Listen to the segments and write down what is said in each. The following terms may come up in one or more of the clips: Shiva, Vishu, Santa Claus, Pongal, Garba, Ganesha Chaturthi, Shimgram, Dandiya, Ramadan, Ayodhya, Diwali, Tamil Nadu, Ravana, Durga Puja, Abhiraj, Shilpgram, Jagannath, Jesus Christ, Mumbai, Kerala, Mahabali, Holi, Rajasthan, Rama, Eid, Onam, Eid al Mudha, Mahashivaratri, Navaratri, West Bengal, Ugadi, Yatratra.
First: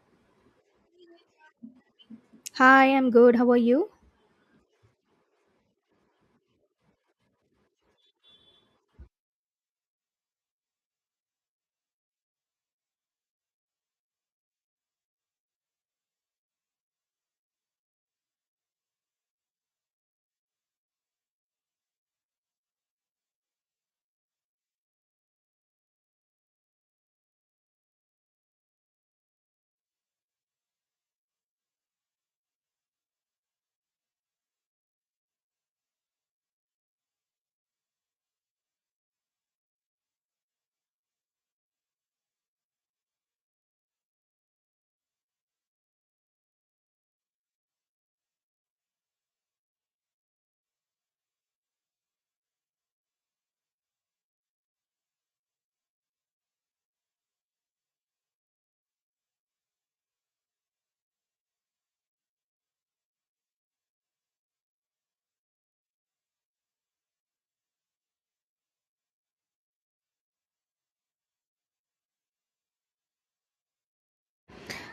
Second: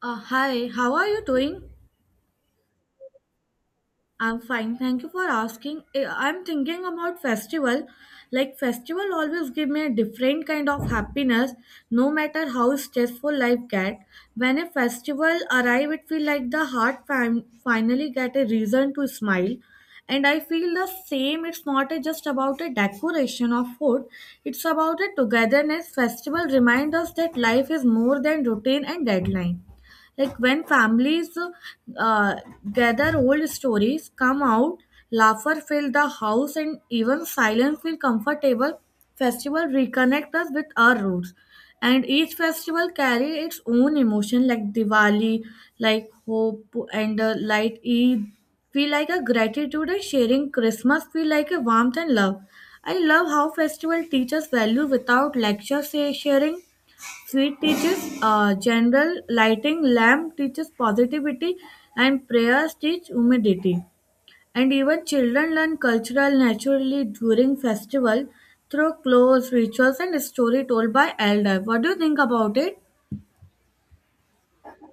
Hi, how are you doing? Hi, I'm good. How are you? I'm fine, thank you for asking. I'm thinking about festival. Like festival always give me a different kind of happiness, no matter how stressful life get. When a festival arrive, it feel like the heart finally get a reason to smile. And I feel the same. It's not a, just about a decoration of food. It's about a togetherness. Festival remind us that life is more than routine and deadline. Like when families uh, gather, old stories come out, laughter fill the house, and even silence feel comfortable. Festival reconnect us with our roots, and each festival carry its own emotion. Like Diwali, like hope and light. Eid feel like a gratitude and sharing. Christmas feel like a warmth and love. I love how festival teaches value without lecture say, sharing. Sweet teaches general lighting, lamp teaches positivity, and prayers teach humidity. And even children learn cultural naturally during festival through clothes, rituals, and story told by elder. What do you think about it?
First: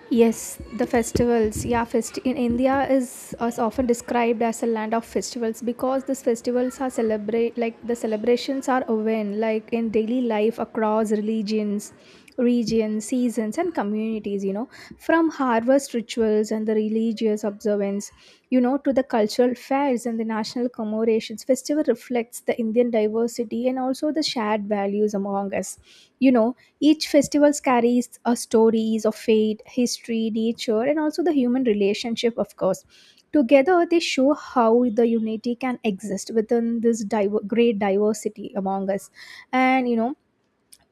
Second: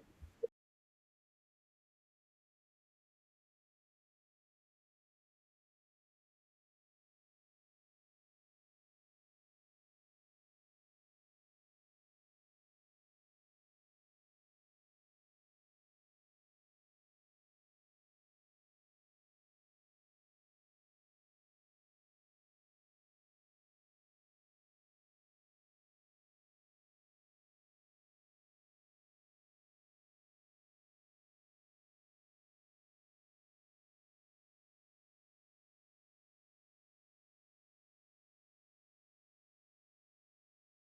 Yes, the festivals. Yeah, fest in India is often described as a land of festivals because these festivals are celebrate like the celebrations are woven like in daily life across religions, regions, seasons, and communities. You know, from harvest rituals festivals and the religious observance, you know, to the cultural fairs and the national commemorations. Festival reflects the Indian diversity and also the shared values among us. You know, each festival carries a stories of fate, history, nature, and also the human relationship, of course. Together, they show how the unity can exist within this great diversity among us. And you know,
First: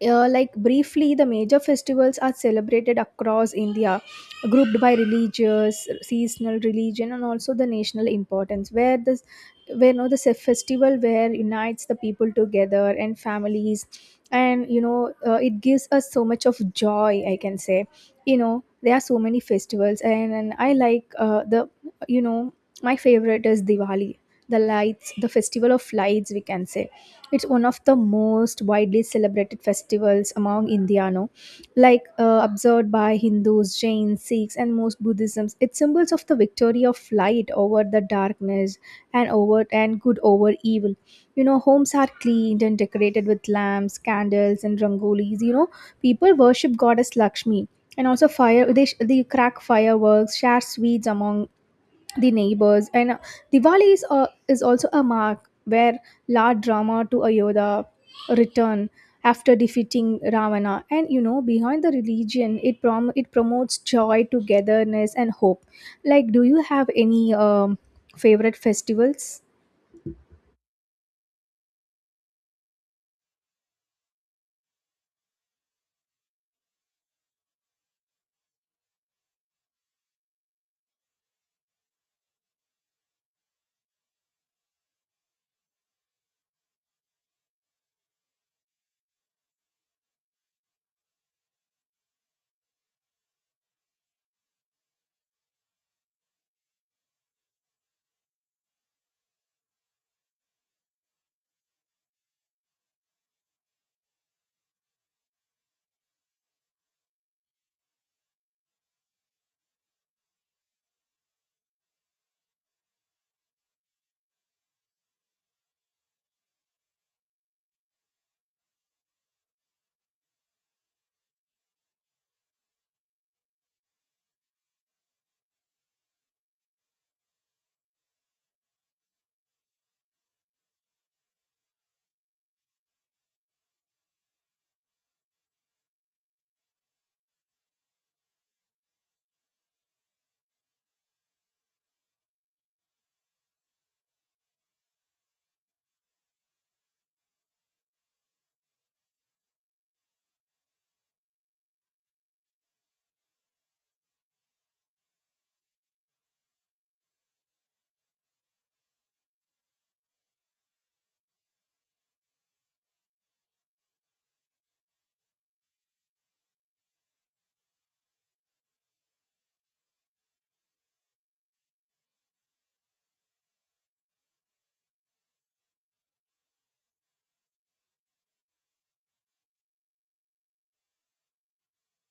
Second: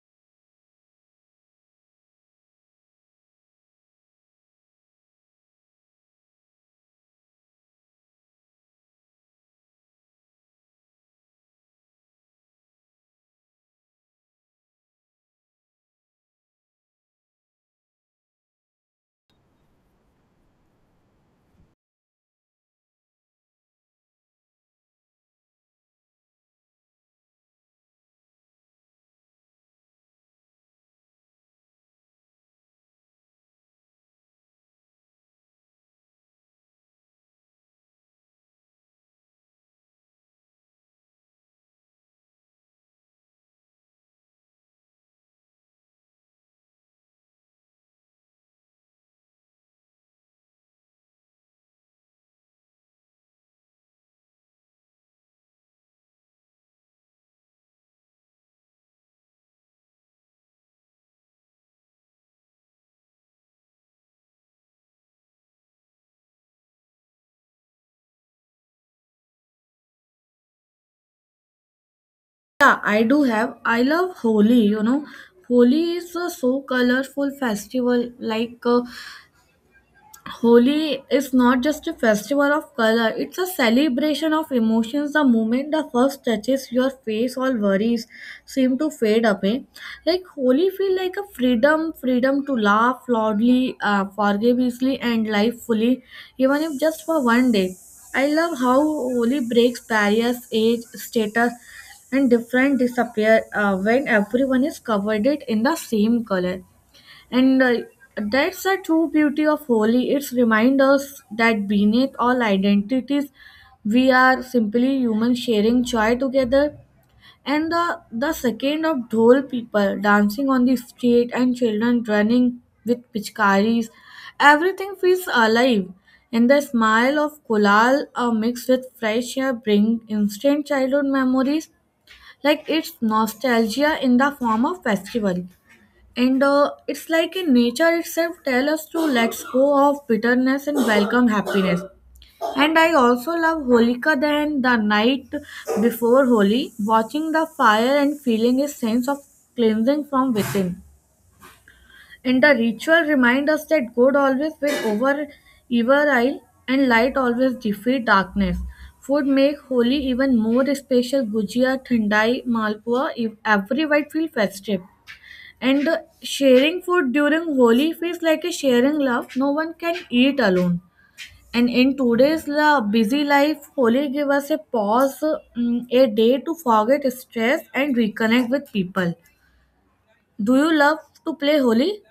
like briefly the major festivals are celebrated across India grouped by religious seasonal religion and also the national importance where this where you know the festival where unites the people together and families, and you know it gives us so much of joy, I can say. You know, there are so many festivals, and I like the you know my favorite is Diwali, the lights, the festival of lights, we can say. It's one of the most widely celebrated festivals among Indiano, like observed by Hindus, Jains, Sikhs, and most Buddhisms. It symbols of the victory of light over the darkness and over and good over evil. You know, homes are cleaned and decorated with lamps, candles, and rangolis. You know, people worship goddess Lakshmi and also fire. They crack fireworks, share sweets among the neighbors, and Diwali is also a mark where Lord Rama to Ayodhya return after defeating Ravana. And you know, behind the religion, it it promotes joy, togetherness, and hope. Like, do you have any favorite festivals? Yeah, I do have. I love Holi, you know. Holi is a so colorful festival. Like Holi is not just a festival of color, it's a celebration of emotions. The moment the first touches your face, all worries seem to fade away. Like Holi feel like a freedom, freedom to laugh loudly, forgive easily and live fully, even if just for one day. I love how Holi breaks barriers, age, status and different disappear when everyone is covered it in the same color. And that's the true beauty of Holi. It's remind us that beneath all identities, we are simply humans sharing joy together. And the second of Dhol people dancing on the street and children running with pichkaris, everything feels alive. And the smile of Kulal mixed with fresh air bring instant childhood memories like it's nostalgia in the form of festival. And it's like in nature itself tell us to let go of bitterness and welcome happiness. And I also love Holika than the night before Holi, watching the fire and feeling a sense of cleansing from within. And the ritual remind us that good always win over evil and light always defeat darkness. Food make Holi even more special. Gujia, Thandai, Malpua, every white feel festive. And the sharing food during Holi feels like a sharing love no one can eat alone. And in today's busy life, Holi gives us a pause, mm, a day to forget stress and reconnect with people. Do you love to play Holi?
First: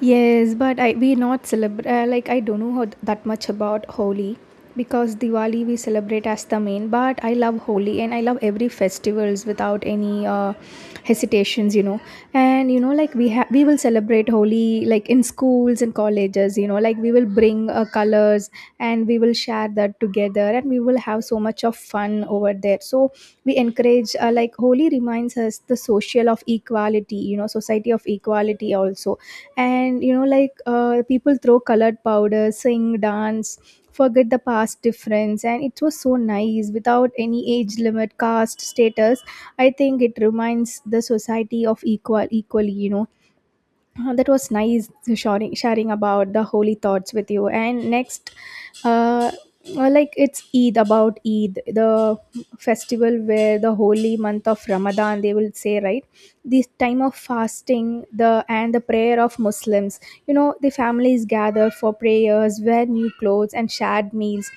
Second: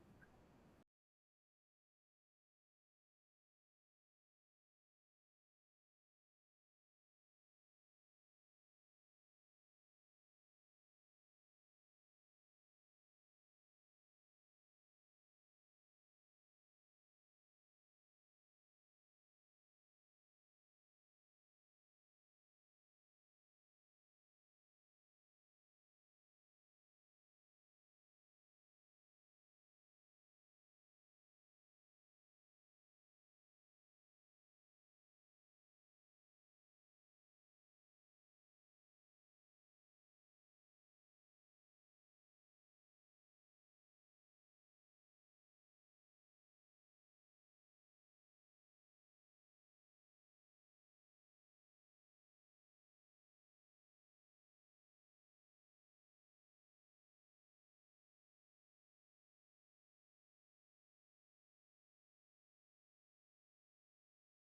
Yes, but I we not celebrate like I don't know how, that much about Holi, because Diwali we celebrate as the main, but I love Holi and I love every festivals without any hesitations, you know. And you know, like we will celebrate Holi like in schools and colleges, you know, like we will bring colors and we will share that together and we will have so much of fun over there. So we encourage like Holi reminds us the social of equality, you know, society of equality also. And you know, like people throw colored powder, sing, dance, forget the past difference, and it was so nice without any age limit, caste, status. I think it reminds the society of equally, you know. That was nice sharing about the holy thoughts with you. And next, uh, like it's Eid, about Eid, the festival where the holy month of Ramadan, they will say, right? This time of fasting, the and the prayer of Muslims. You know, the families gather for prayers, wear new clothes, and shared meals.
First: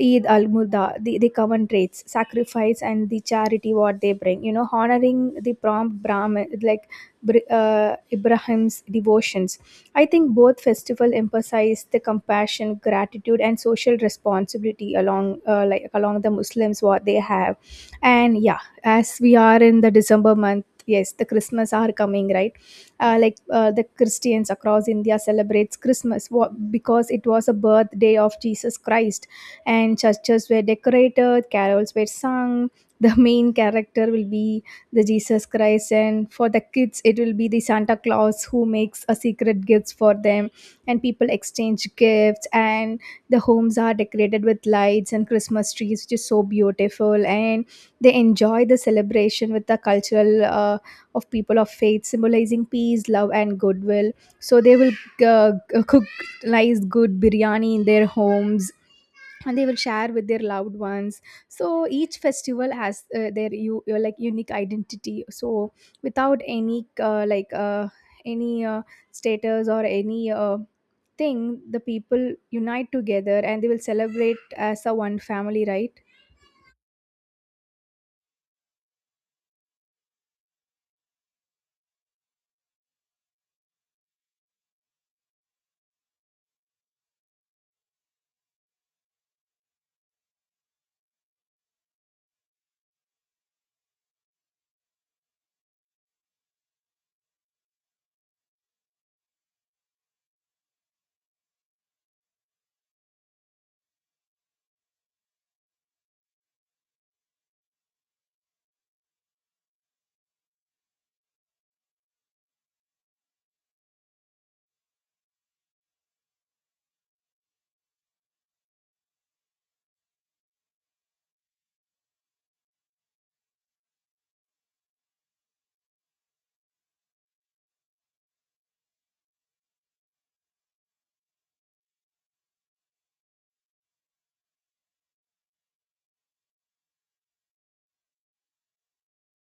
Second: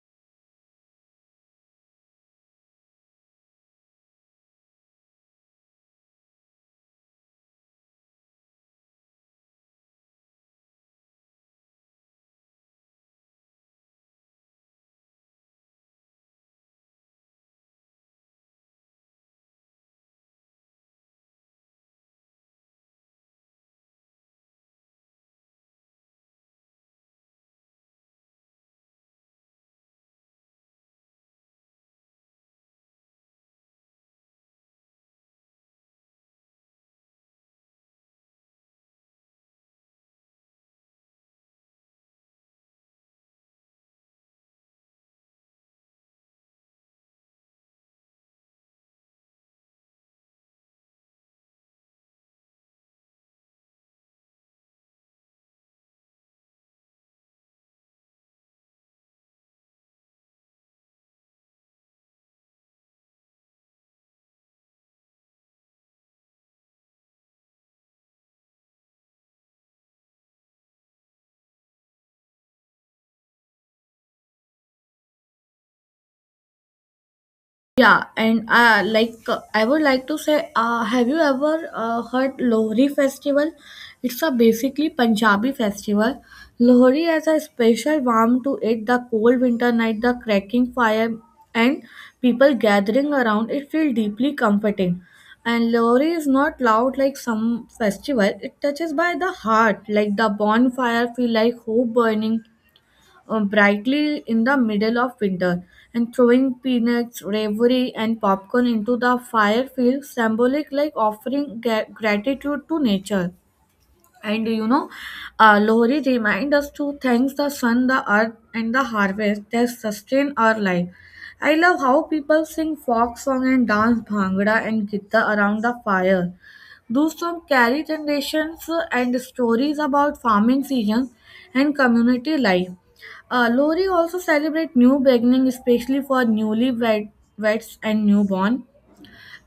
Eid al Mudha, the common traits, sacrifice, and the charity what they bring. You know, honoring the prompt Brahmin, like Ibrahim's devotions. I think both festival emphasize the compassion, gratitude, and social responsibility along like along the Muslims what they have. And yeah, as we are in the December month, yes, the Christmas are coming, right? The Christians across India celebrates Christmas because it was a birthday of Jesus Christ, and churches were decorated, carols were sung. The main character will be the Jesus Christ, and for the kids it will be the Santa Claus who makes a secret gifts for them. And people exchange gifts, and the homes are decorated with lights and Christmas trees, which is so beautiful, and they enjoy the celebration with the cultural of people of faith symbolizing peace, love, and goodwill. So they will uh, cook nice good biryani in their homes and they will share with their loved ones. So each festival has their you your like unique identity. So without any any uh, status or any thing, the people unite together and they will celebrate as a one family, right? Yeah, and I would like to say, have you ever heard Lohri festival? It's a basically Punjabi festival. Lohri has a special warmth to it. The cold winter night, the cracking fire, and people gathering around it feel deeply comforting. And Lohri is not loud like some festival. It touches by the heart, like the bonfire feel like hope burning brightly in the middle of winter, and throwing peanuts, ravioli, and popcorn into the fire feels symbolic, like offering gratitude to nature. And you know, Lohri remind us to thank the sun, the earth, and the harvest that sustain our life. I love how people sing folk song and dance bhangra and gitta around the fire. Those songs carry generations and stories about farming seasons and community life. Lohri also celebrate new beginning, especially for newlyweds and newborn.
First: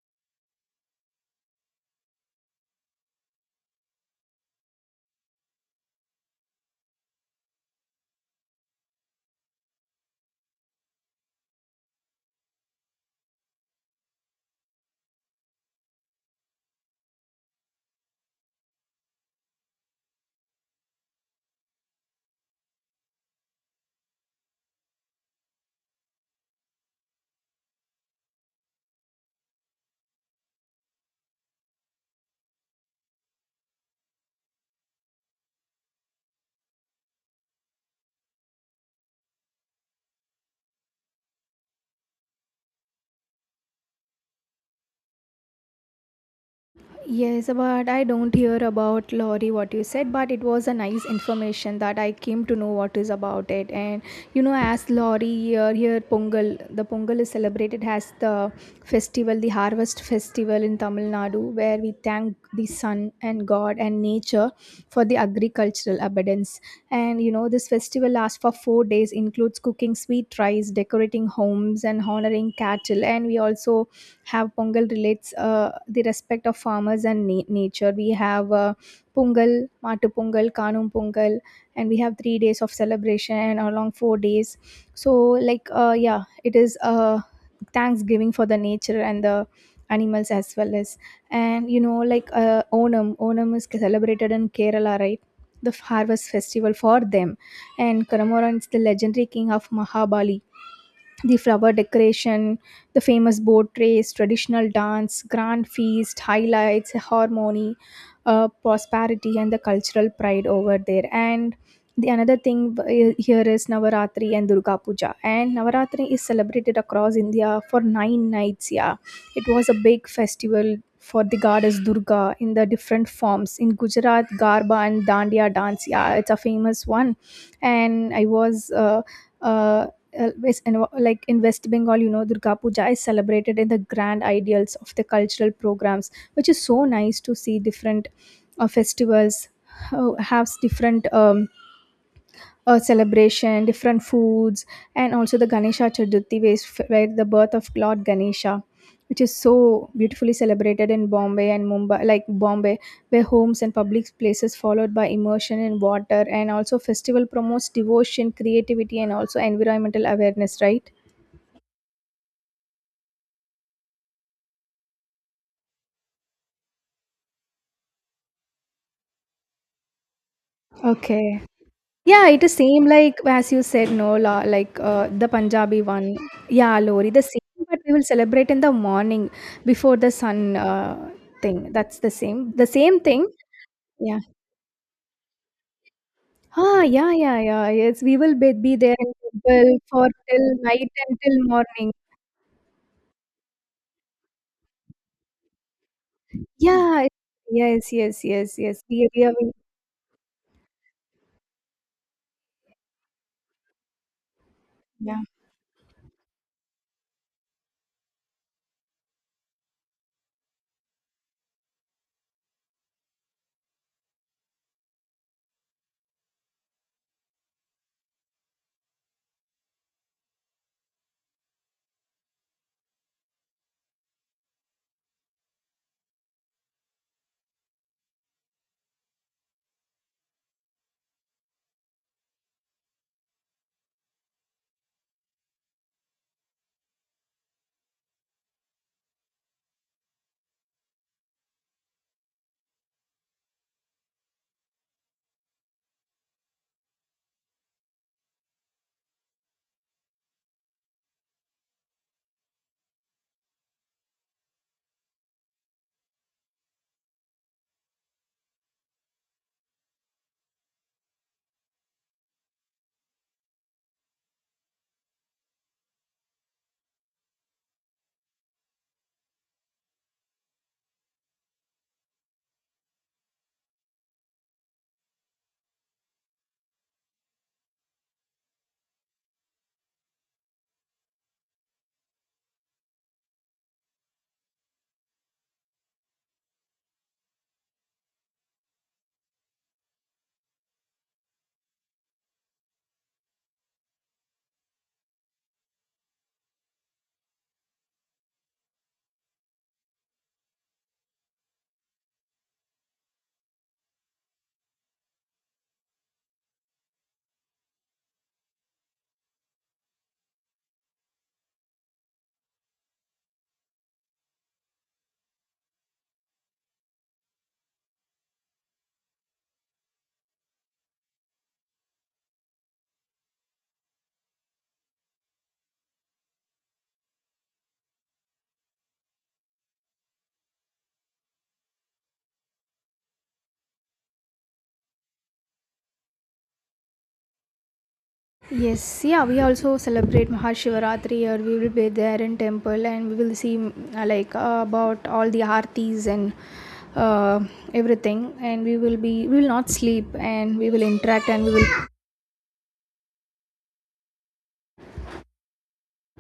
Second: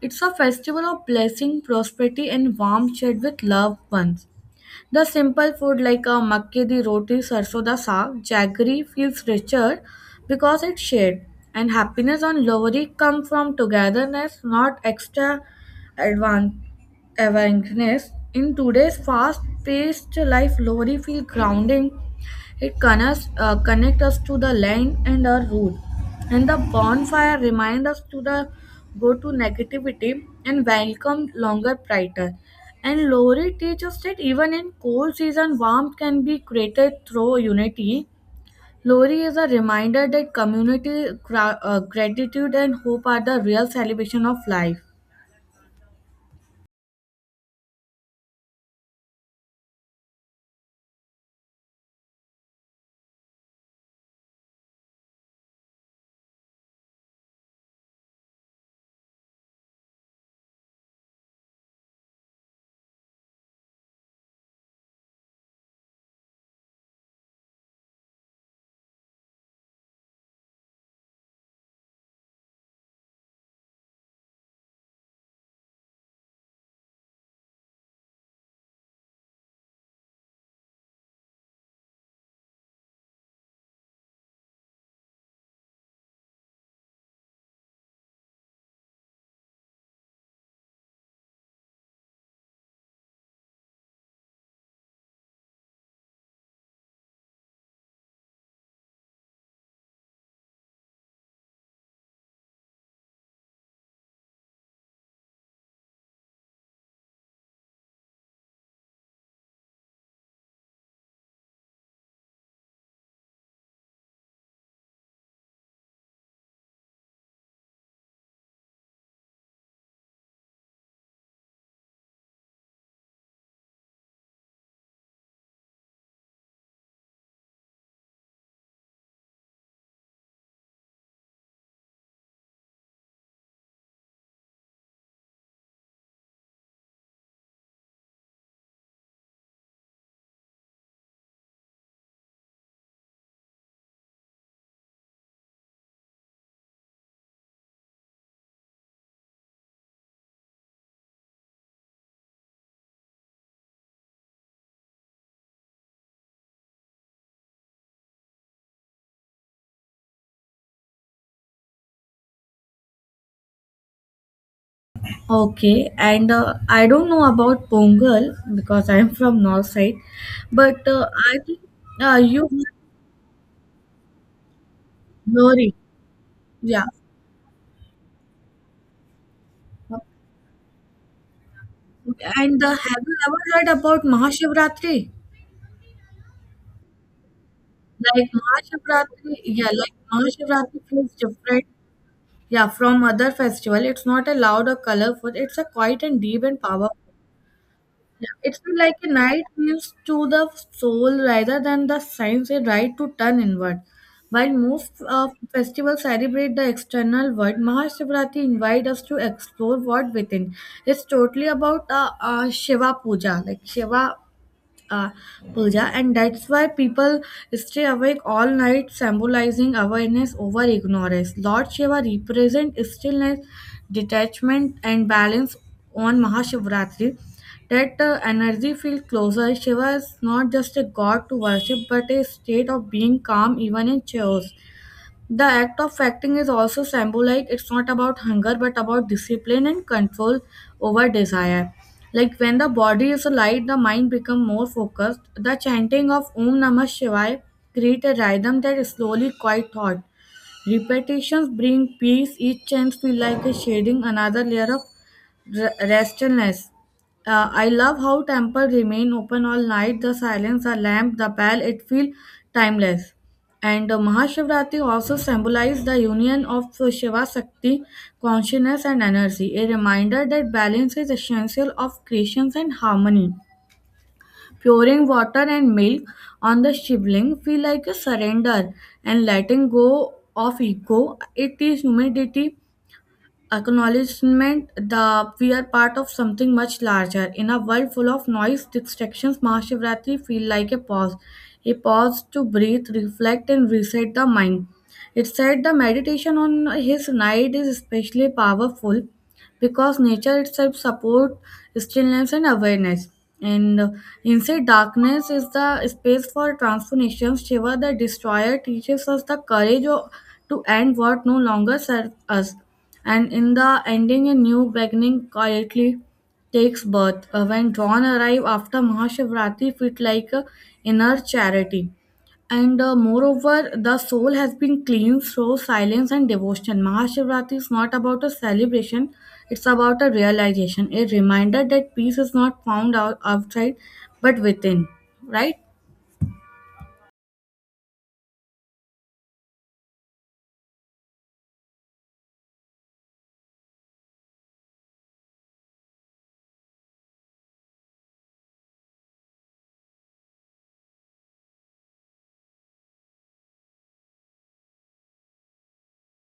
It's a festival of blessing, prosperity, and warm shared with loved ones. The simple food like a makke di roti, sarso da saag, jaggery feels richer because it's shared. And happiness on Lohri come from togetherness, not extra advan- awareness. In today's fast-paced life, Lohri feel grounding it connects, connect us to the land and our root. And the bonfire remind us to the go to negativity and welcome longer brighter. And Lori teaches that even in cold season, warmth can be created through unity. Lori is a reminder that community, gratitude, and hope are the real celebration of life. Yes, but I don't hear about Lori what you said, but it was a nice information that I came to know what is about it. And you know, as Lori here, here Pongal, the Pongal is celebrated as the festival, the harvest festival in Tamil Nadu, where we thank the sun and God and nature for the agricultural abundance. And you know, this festival lasts for 4 days, includes cooking sweet rice, decorating homes, and honoring cattle. And we also have pongal relates the respect of farmers and nature. We have pungal, matu pungal, kanum pungal, and we have 3 days of celebration and along 4 days. So like yeah it is thanksgiving for the nature and the animals as well. As and you know, like onam is celebrated in Kerala, right? The harvest festival for them. And Karamoran is the legendary king of Mahabali, the flower decoration, the famous boat race, traditional dance, grand feast, highlights, harmony, prosperity, and the cultural pride over there. And the another thing here is Navaratri and Durga Puja. And Navaratri is celebrated across India for nine nights. Yeah, it was a big festival for the goddess Durga in the different forms. In Gujarat, Garba and Dandiya dance, yeah, it's a famous one, and I was. Uh, like in West Bengal, you know, Durga Puja is celebrated in the grand ideals of the cultural programs, which is so nice to see different festivals have different a celebration, different foods. And also the Ganesha Chaturthi, where where the birth of Lord Ganesha, which is so beautifully celebrated in Bombay and Mumbai, like Bombay, where homes and public places followed by immersion in water, and also festival promotes devotion, creativity, and also environmental awareness. Right? Okay, and I don't know about Pongal because I am from north side, but I Okay. think Yeah, it you is same like as you said, no, la, like the Gauri. Punjabi one. Yeah, Yeah. Lori, the same, but we will celebrate in the morning before the sun thing. That's And the same have you thing. ever heard about Yeah. Mahashivratri? Ah, yeah, yeah, yeah. Yes, we Like will be there in Mahashivratri, yeah, temple like for till Mahashivratri night feels and till different, morning. yeah, from other festival. It's not a loud or colorful. It's a quiet and deep and powerful. Yeah. Yes, yes, Yeah, yes, it's been yes. like a We are. night gives to the soul rather than the signs a right to turn inward. While most Yeah. Festivals celebrate the external world, Mahashivratri invite us to explore what within. It's totally about Shiva Puja, like Shiva uh, puja, and that's why people stay awake all night, symbolizing awareness over ignorance. Lord Shiva represents stillness, detachment, and balance on Mahashivratri. That energy feels closer. Shiva is not just a god to worship, but a state of being calm even in chaos. The act of acting is also symbolic. It's not about hunger, but about discipline and control over desire. Like when the body is light, the mind becomes more focused. The chanting of Om Namah Shivaya create a rhythm that slowly quiet thought. Repetitions bring peace. Each chant feel like a shading another layer of restlessness. I love how temple remain open all night. The silence, the lamp, the bell. It feel timeless. And Mahashivratri also symbolizes the union of Shiva Shakti, consciousness, and energy, a reminder that balance is essential of creation and harmony. Pouring water and milk on the Shivling feel like a surrender and letting go of ego. It is humidity acknowledgement that we are part of something much larger. In a world full of noise, distractions, Mahashivratri feel like a pause to breathe, reflect, and reset the mind. It said the meditation on his night is especially powerful because nature itself supports stillness and awareness. And inside darkness is the space for transformation. Shiva the Destroyer teaches us the courage to end what no longer serves us. And in the ending, a new beginning quietly takes birth. When dawn arrive after Mahashivratri, fit like a inner charity. And moreover, the soul has been cleansed through silence and devotion. Mahashivratri is not about a celebration, it's about a realization, a reminder that peace is not found out outside but within. Right? Yes, yeah, we also celebrate Mahashivaratri here. We will be there in temple and we will see mm, like about all the artis and uh, everything. And we will not sleep and we will interact,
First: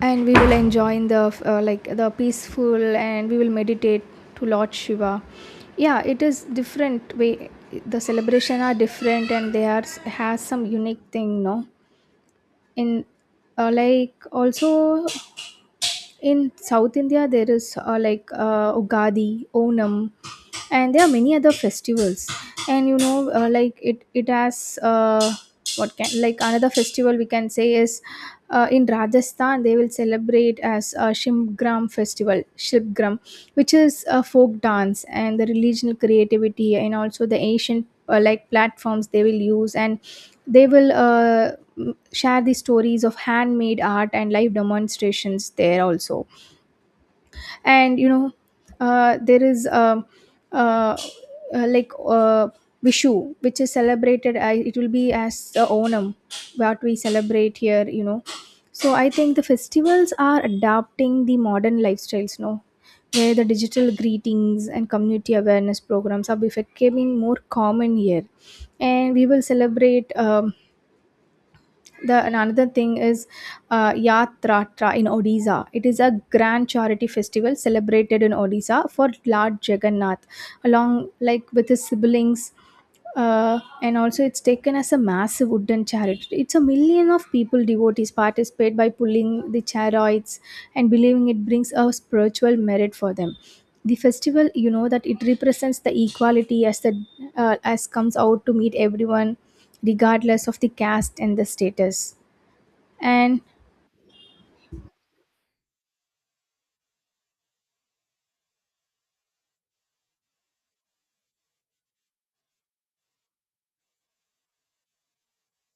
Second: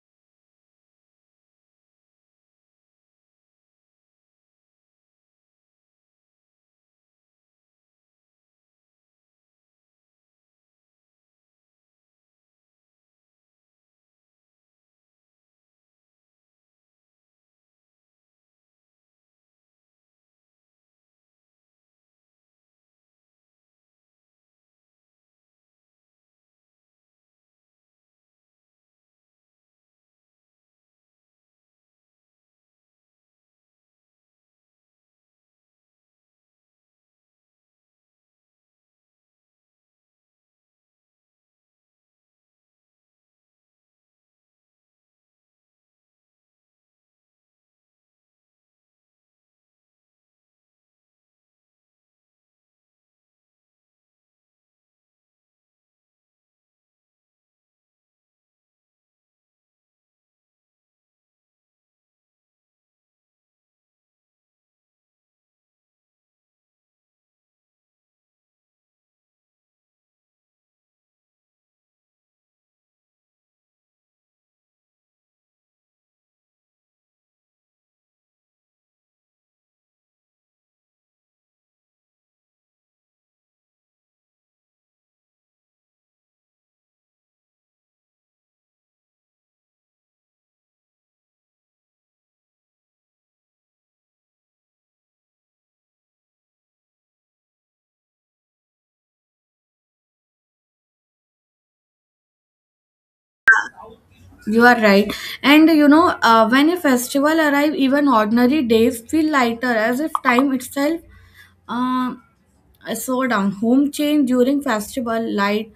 and we will enjoy in the like the peaceful, and we will meditate to Lord Shiva. Yeah, it is different way. The celebration are different and they are has some unique thing, no? In like also in South India, there is Ugadi, Onam, and there are many other festivals. And you know, like it has what can, like another festival we can say is in Rajasthan they will celebrate as Shimgram festival, Shilpgram, which is a folk dance and the religious creativity and also the ancient like platforms they will use, and they will share the stories of handmade art and live demonstrations there also. And you know, there is uh, uh, like uh, Vishu, which is celebrated. I, it will be as Onam, what we celebrate here. You know, so I think the festivals are adapting the modern lifestyles. No, where the digital greetings and community awareness programs are becoming more common here, and we will celebrate. The and another thing is Yatratra in Odisha. It is a grand charity festival celebrated in Odisha for Lord Jagannath, along like with his siblings. And also it's taken as a massive wooden charity. It's a million of people devotees participate by pulling the chariots and believing it brings a spiritual merit for them. The festival, you know, that it represents the equality as the as comes out to meet everyone regardless of the caste and the status. And You are right. And you know, when a festival arrives, even ordinary days feel lighter as if time itself uh, slow down. Home change during festival, light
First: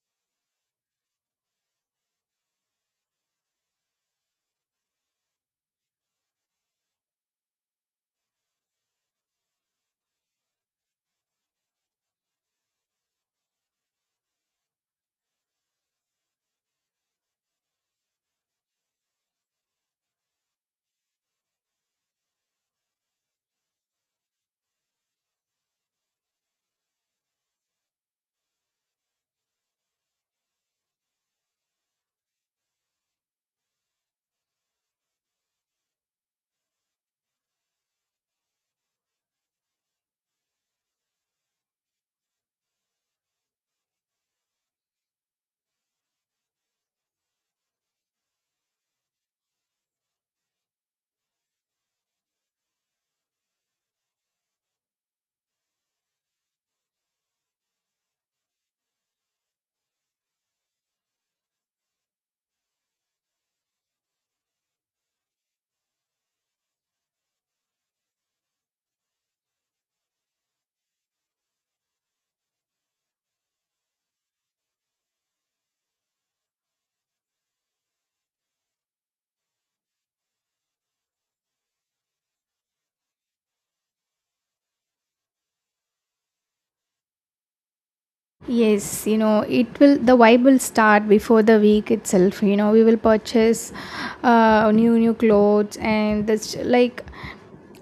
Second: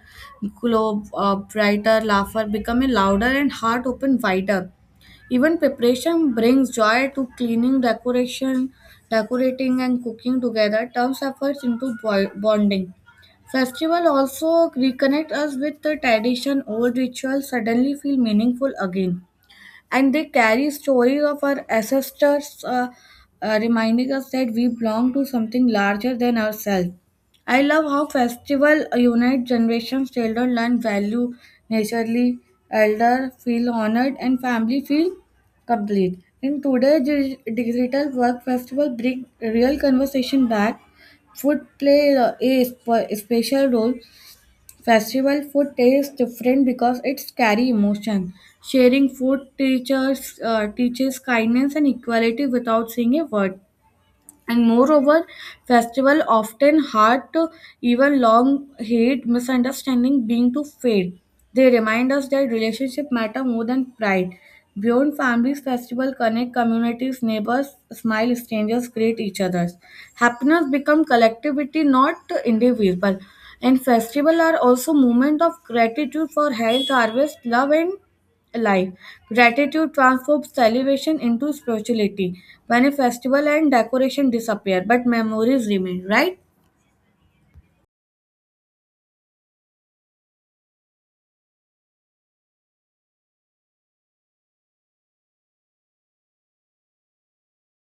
glow brighter, laughter become a louder and heart open wider. Even preparation brings joy to cleaning, decoration, decorating, and cooking together turns efforts into bonding. Festival also reconnect us with the tradition. Old rituals suddenly feel meaningful again and they carry stories of our ancestors, reminding us that we belong to something larger than ourselves. I love how festival unite generations. Children learn value naturally, elder feel honored, and family feel complete. In today's digital work, festival bring real conversation back. Food play a special role. Festival food tastes different because it's carry emotion. Sharing food teachers teaches kindness and equality without saying a word, and moreover festival often hard to even long hate misunderstanding being to fade. They remind us that relationship matter more than pride. Beyond families festival connect communities, neighbors smile, strangers greet each other, happiness become collectivity not individual. And festival are also moment of gratitude for health, harvest, love and life. Gratitude transforms celebration into spirituality when a festival and decoration disappear, but memories remain, right? yes, you know, it will, the vibe will start before the week itself. You know, we will purchase new clothes, and that's like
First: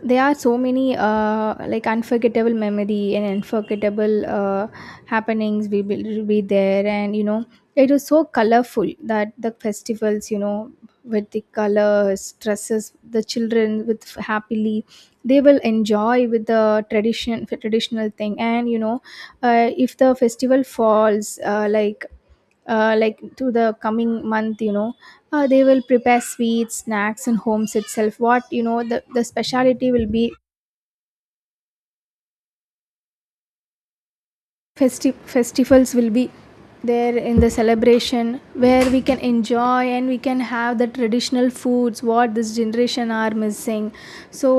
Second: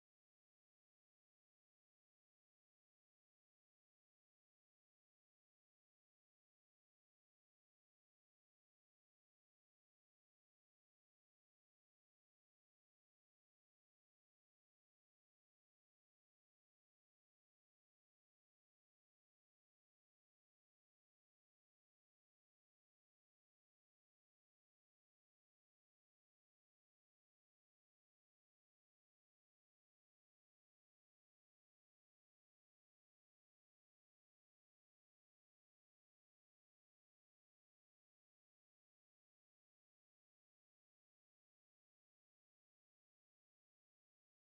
there are so many like unforgettable memory and unforgettable happenings we will be there. And you know, it was so colorful, that the festivals, you know, with the colors, dresses, the children with happily they will enjoy with the traditional thing. And you know, if the festival falls like to the coming month, you know, they will prepare sweets, snacks, and homes itself. What, you know, the speciality will be festivals will be there in the celebration where we can enjoy and we can have the traditional foods what this generation are missing. So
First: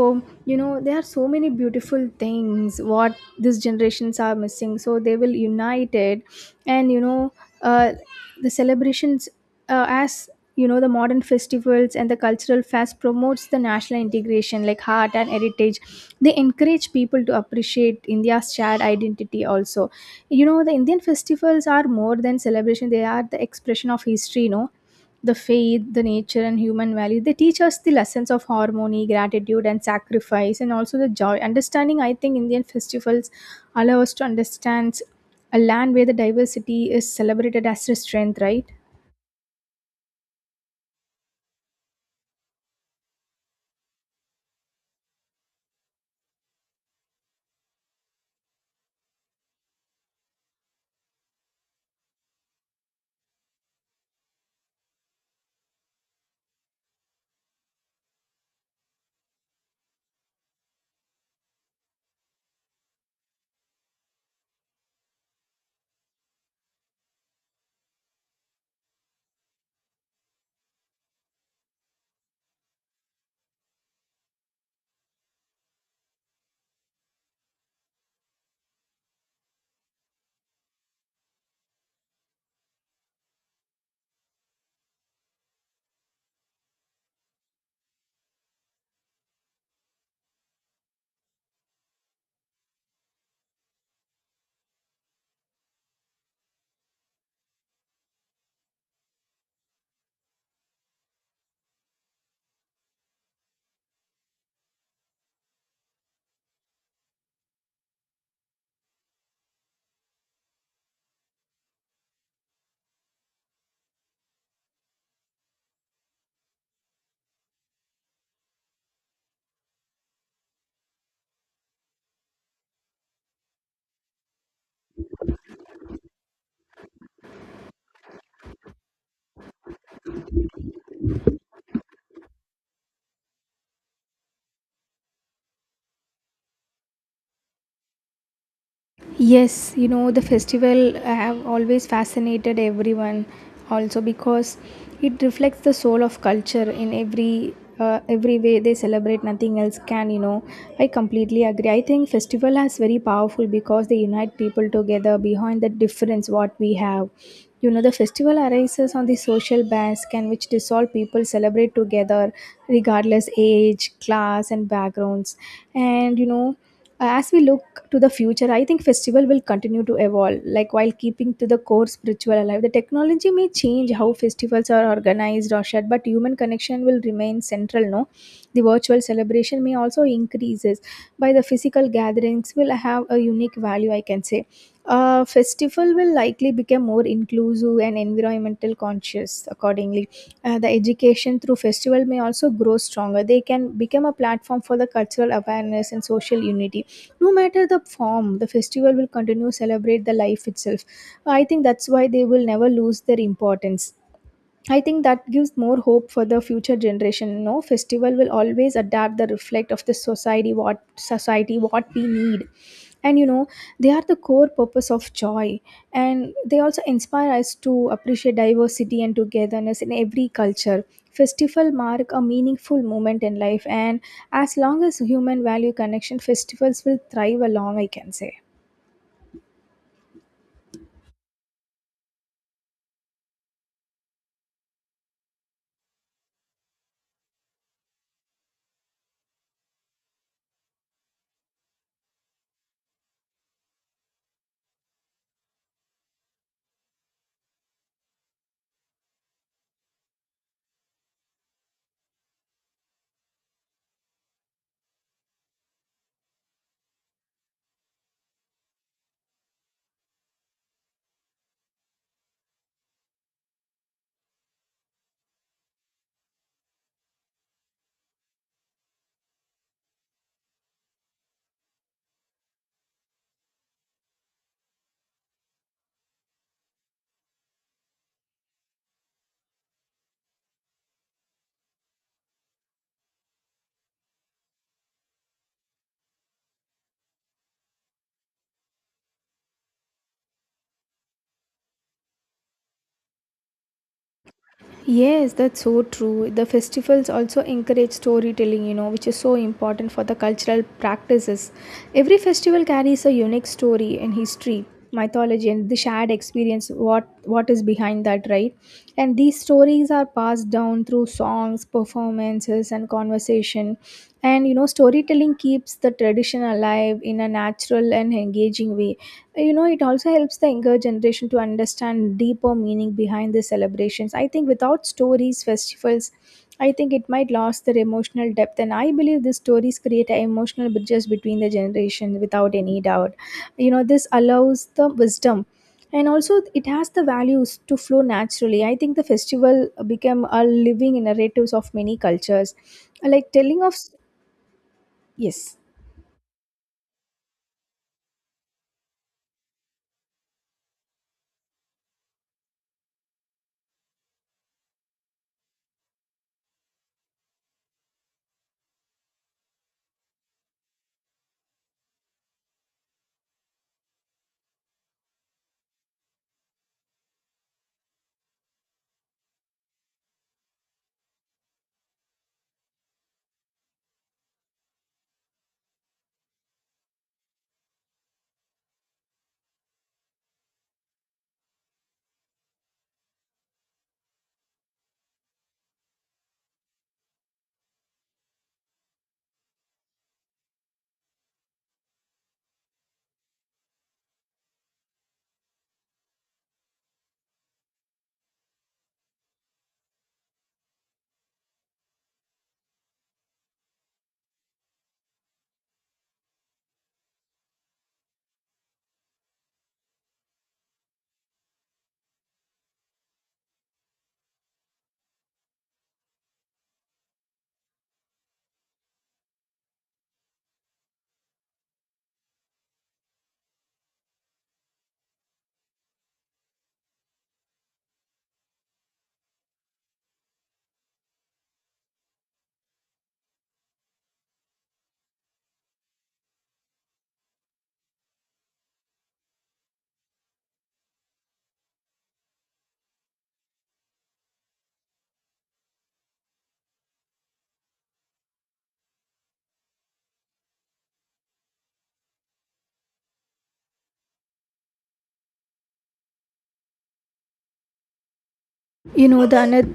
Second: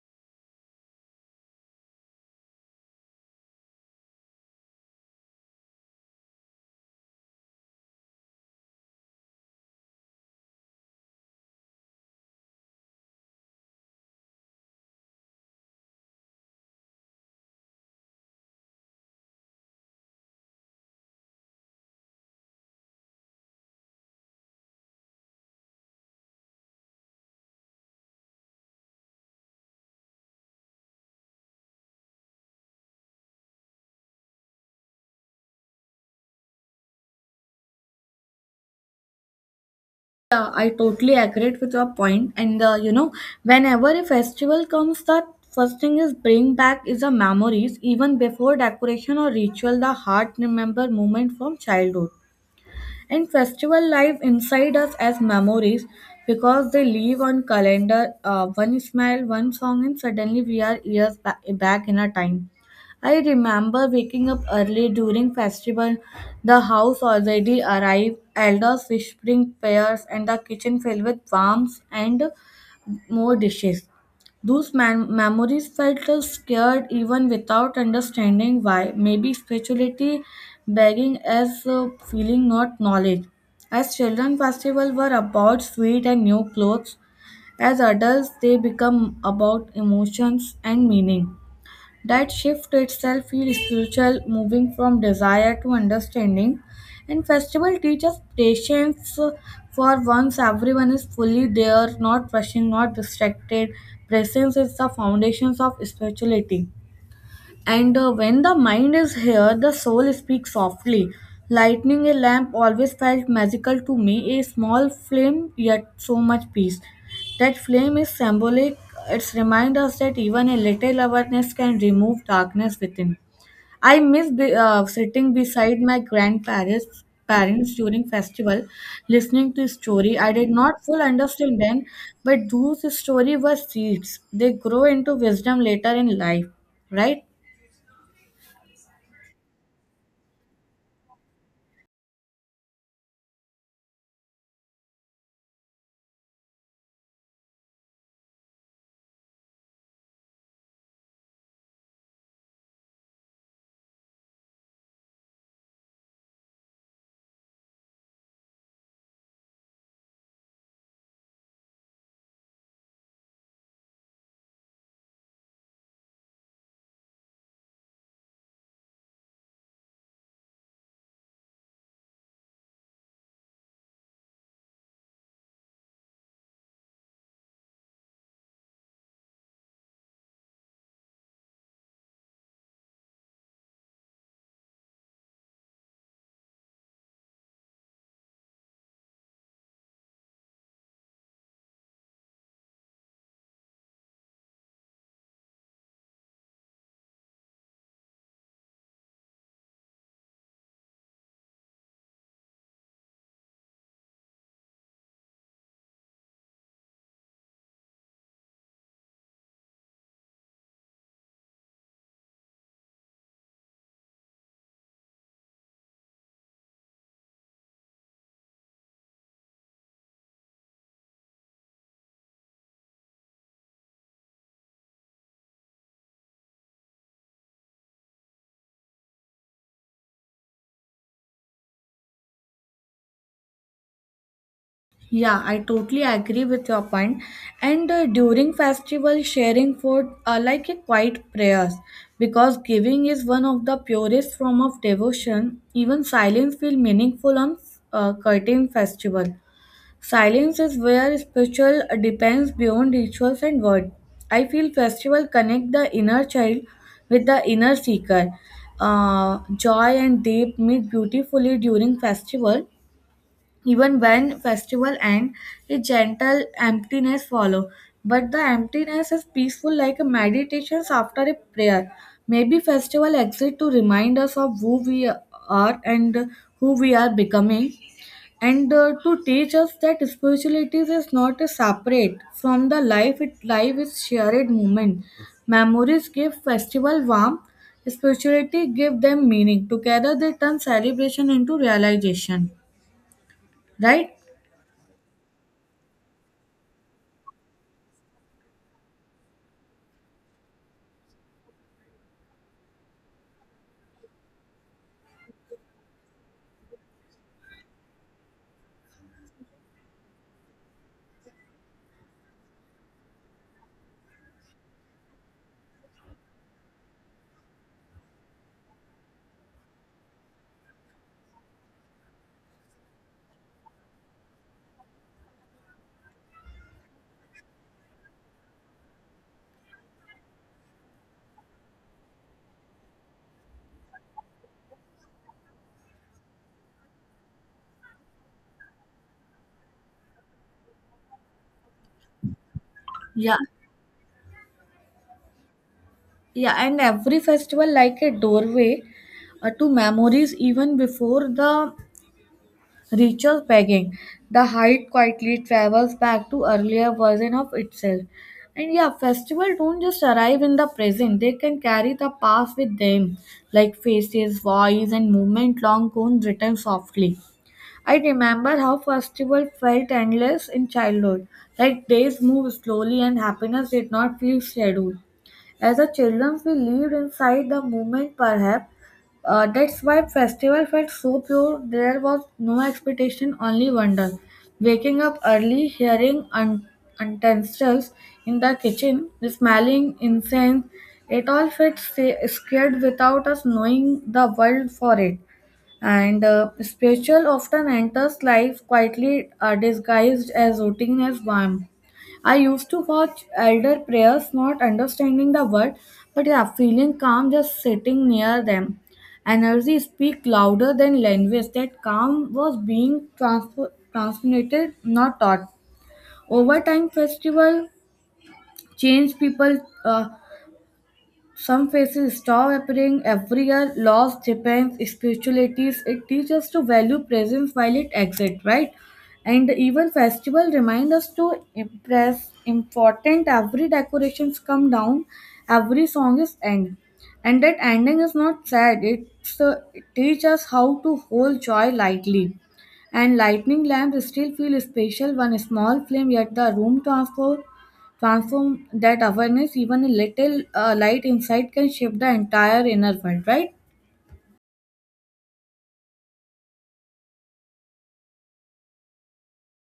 you know, there are so many beautiful things what these generations are missing, so they will unite it. And you know, uh, the celebrations as you know, the modern festivals and the cultural fest promotes the national integration like heart and heritage. They encourage people to appreciate India's shared identity also. You know, the Indian festivals are more than celebration. They are the expression of history, you know, the faith, the nature, and human value. They teach us the lessons of harmony, gratitude, and sacrifice, and also the joy understanding. I think Indian festivals allow us to understand a land where the diversity is celebrated as a strength, right? Yeah, I totally agree with your point. And you know, whenever a festival comes, the first thing is bring back is the memories. Even before decoration or ritual, the heart remember moment from childhood. And festival live inside us as memories because they live on calendar. One smile, one song, and suddenly we are years back in our time. I remember waking up early during festival, the house already arrived, elders whispering prayers, and the kitchen filled with warmth and more dishes. Those memories felt us scared even without understanding why. Maybe spirituality begging as a feeling, not knowledge. As children, festivals were about sweet and new clothes. As adults, they become about emotions and meaning. That shift itself feels spiritual, moving from desire to understanding. And festival teaches patience for once everyone is fully there, not rushing, not distracted. Presence is the foundations of spirituality. And when the mind is here, the soul speaks softly. Lighting a lamp always felt magical to me, a small flame, yet so much peace. That flame is symbolic, it reminds us that even a little awareness can remove darkness within. I miss sitting beside my grandparents parents during festival listening to story I did not full understand then, but those story were seeds, they grow into wisdom later in life, right? Yes, you know, the festival have always fascinated everyone, also because it reflects the soul of culture in every way they celebrate. Nothing else can, you know. I completely agree. I think festival has very powerful because they unite people together behind the difference what we have. You know, the festival arises on the social bands can which dissolve people celebrate together regardless age, class, and backgrounds. And you know, as we look to the future, I think festival will continue to evolve like while keeping to the core spiritual alive. The technology may change how festivals are organized or shared, but human connection will remain central. No, the virtual celebration may also increases by the physical gatherings will have a unique value, I can say. A festival will likely become more inclusive and environmental conscious accordingly. The education through festival may also grow stronger. They can become a platform for the cultural awareness and social unity. No matter the form, the festival will continue to celebrate the life itself. I think that's why they will never lose their importance. I think that gives more hope for the future generation. No, festival will always adapt the reflect of the society, what society what we need. And you know, they are the core purpose of joy. And they also inspire us to appreciate diversity and togetherness in every culture. Festival mark a meaningful moment in life, and as long as human value connection, festivals will thrive along, I can say. Yeah, I totally agree with your point. And during festival, sharing food are like a quiet prayers because giving is one of the purest form of devotion. Even silence feel meaningful on curtain festival. Silence is where spiritual depends beyond rituals and word. I feel festival connect the inner child with the inner seeker. Joy and deep meet beautifully during festival, even when festival end, a gentle emptiness follow. But the emptiness is peaceful like a meditation after a prayer. Maybe festival exist to remind us of who we are and who we are becoming, and to teach us that spirituality is not a separate from the life, it life is shared moment. Memories give festival warmth, spirituality give them meaning, together they turn celebration into realization, right? Yes, that's so true. The festivals also encourage storytelling, you know, which is so important for the cultural practices. Every festival carries a unique story and history, mythology, and the shared experience. What is behind that, right? And these stories are passed down through songs, performances, and conversation. And you know, storytelling keeps the tradition alive in a natural and engaging way. You know, it also helps the younger generation to understand deeper meaning behind the celebrations. I think without stories, festivals, I think it might lose their emotional depth. And I believe these stories create emotional bridges between the generations without any doubt. You know, this allows the wisdom, and also it has the values to flow naturally. I think the festival became a living narratives of many cultures, like Yeah. telling of, yes, Yeah, and every festival like a doorway, to memories even before the ritual begging. The height quietly travels back to earlier version of itself. And yeah, festival don't just arrive in the present, they can carry the past with them, like faces, voice and movement long gone written softly. I remember how festival felt endless in childhood, like days moved slowly and happiness did not feel scheduled. As a children, we lived inside the moment, perhaps. That's why festival felt so pure. There was no expectation, only wonder. Waking up early, hearing utensils in the kitchen, smelling incense, it all felt scared without us knowing the world for it. And spiritual often enters life quietly, disguised as routine as balm. I used to watch elder prayers, not understanding the word, but yeah, feeling calm just sitting near them. Energy speak louder than language. That calm was being transmitted, not taught. Over time, festival change people. Uh, some faces stop appearing every year. Loss depends spiritualities. It teaches us to value presence while it exists, right? And even festival remind us to impress important. Every decorations come down, every song is end, and that ending is not sad. It's it teach us how to hold joy lightly. And lightning lamps still feel special. One small flame, yet the room transform that awareness, even a little light inside can shape the entire inner world, right? you know, the another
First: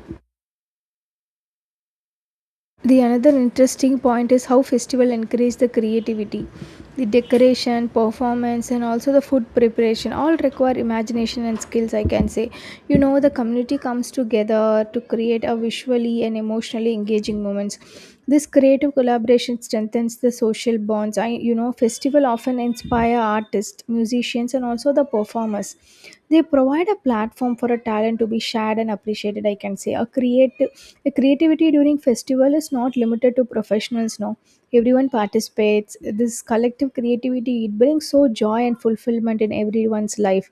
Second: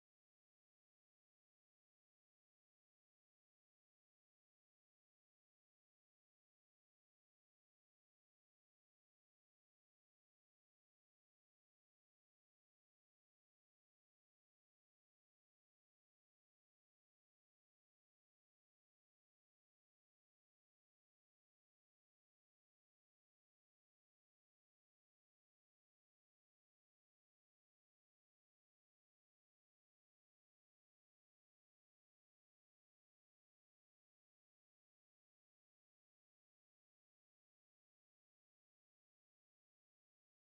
The another interesting point is how festival encourage the creativity. The decoration, performance, and also the food preparation all require imagination and skills, I can say. You know, the community comes together to create a visually and emotionally engaging moments. This creative collaboration strengthens the social bonds. I, you know, festival often inspire artists, musicians, and also the performers. They provide a platform for a talent to be shared and appreciated. I can say a creative, a creativity during festival is not limited to professionals. No, everyone participates. This collective creativity, it brings so joy and fulfillment in everyone's life.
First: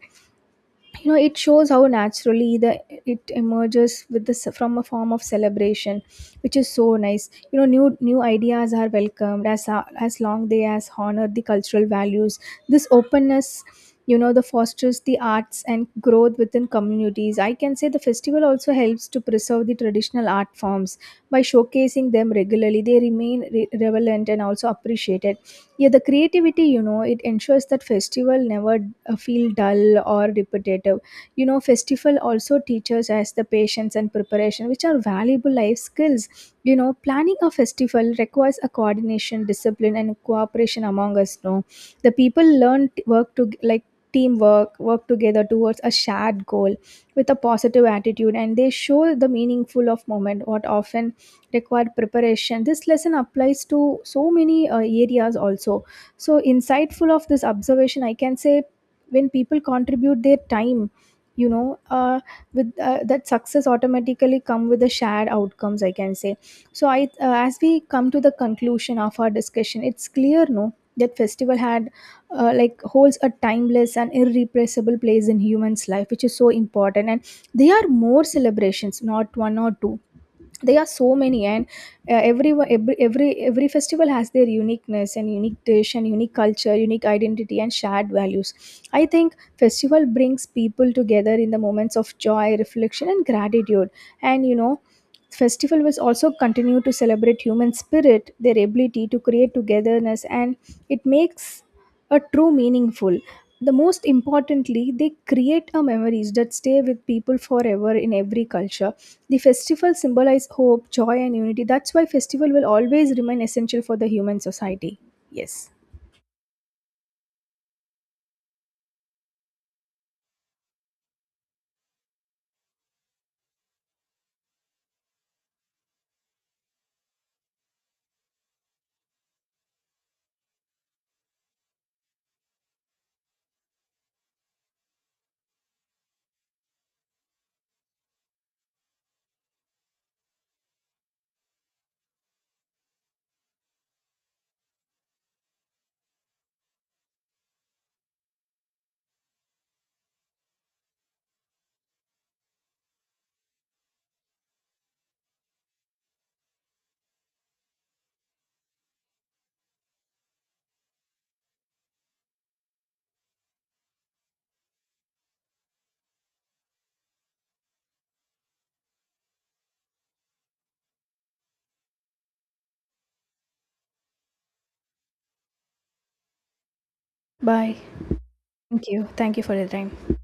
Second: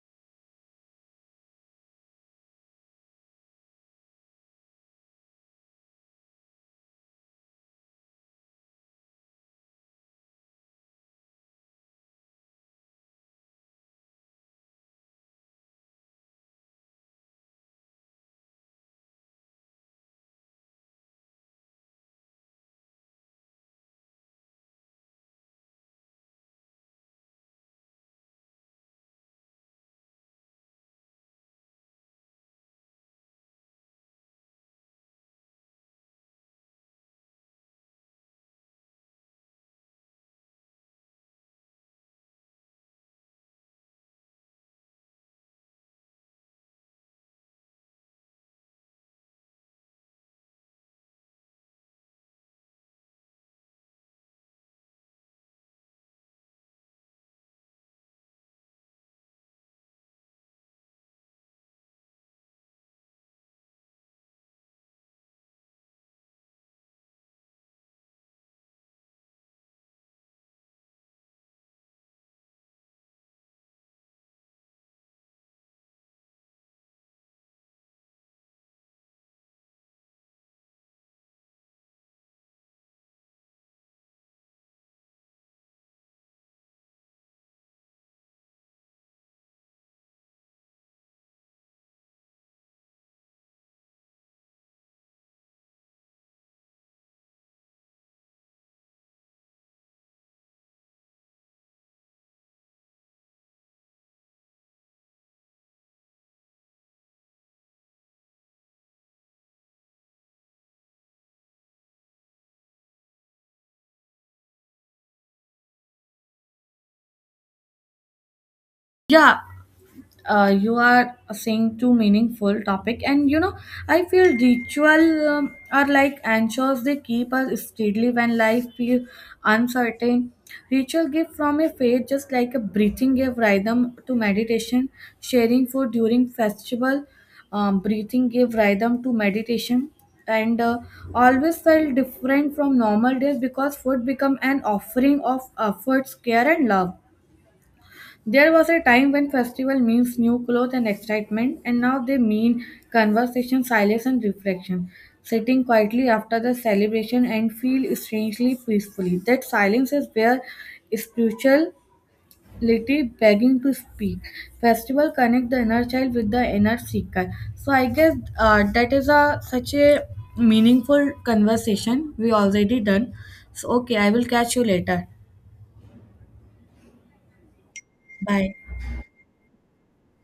You know, it shows how naturally the it emerges with this from a form of celebration, which is so nice. You know, new ideas are welcomed as long they as honor the cultural values. This openness, you know, the fosters the arts and growth within communities, I can say. The festival also helps to preserve the traditional art forms by showcasing them regularly. They remain relevant and also appreciated. Yeah, the creativity, you know, it ensures that festival never feel dull or repetitive. You know, festival also teaches us the patience and preparation, which are valuable life skills. You know, planning a festival requires a coordination, discipline, and cooperation among us. No, the people learn work to like teamwork, work together towards a shared goal with a positive attitude. And they show the meaningful of moment what often required preparation. This lesson applies to so many areas also. So insightful of this observation, I can say. When people contribute their time, you know, with that success automatically come with the shared outcomes, I can say. So I, as we come to the conclusion of our discussion, it's clear. No, that festival had like holds a timeless and irrepressible place in humans life, which is so important. And they are more celebrations, not one or two. There are so many. And every festival has their uniqueness and unique dish and unique culture, unique identity, and shared values. I think festival brings people together in the moments of joy, reflection, and gratitude. And you know, festival will also continue to celebrate human spirit, their ability to create togetherness, and it makes a true meaningful. The most importantly, they create a memories that stay with people forever. In every culture, the festival symbolize hope, joy, and unity. That's why festival will always remain essential for the human society. Yes. Yeah, you are saying too meaningful topic, and you know, I feel ritual are like anchors, they keep us steadily when life feels uncertain. Ritual give from a faith just like a breathing gave rhythm to meditation. Sharing food during festival, breathing gave rhythm to meditation. And always felt different from normal days because food become an offering of efforts care and love. There was a time when festival means new clothes and excitement, and now they mean conversation, silence, and reflection. Sitting quietly after the celebration and feel strangely peacefully. That silence is where spirituality begging to speak. Festival connect the inner child with the inner seeker. So I guess that is a such a meaningful conversation we already done. So okay, I will catch you later. Bye. Bye. Thank you. Thank you for your time.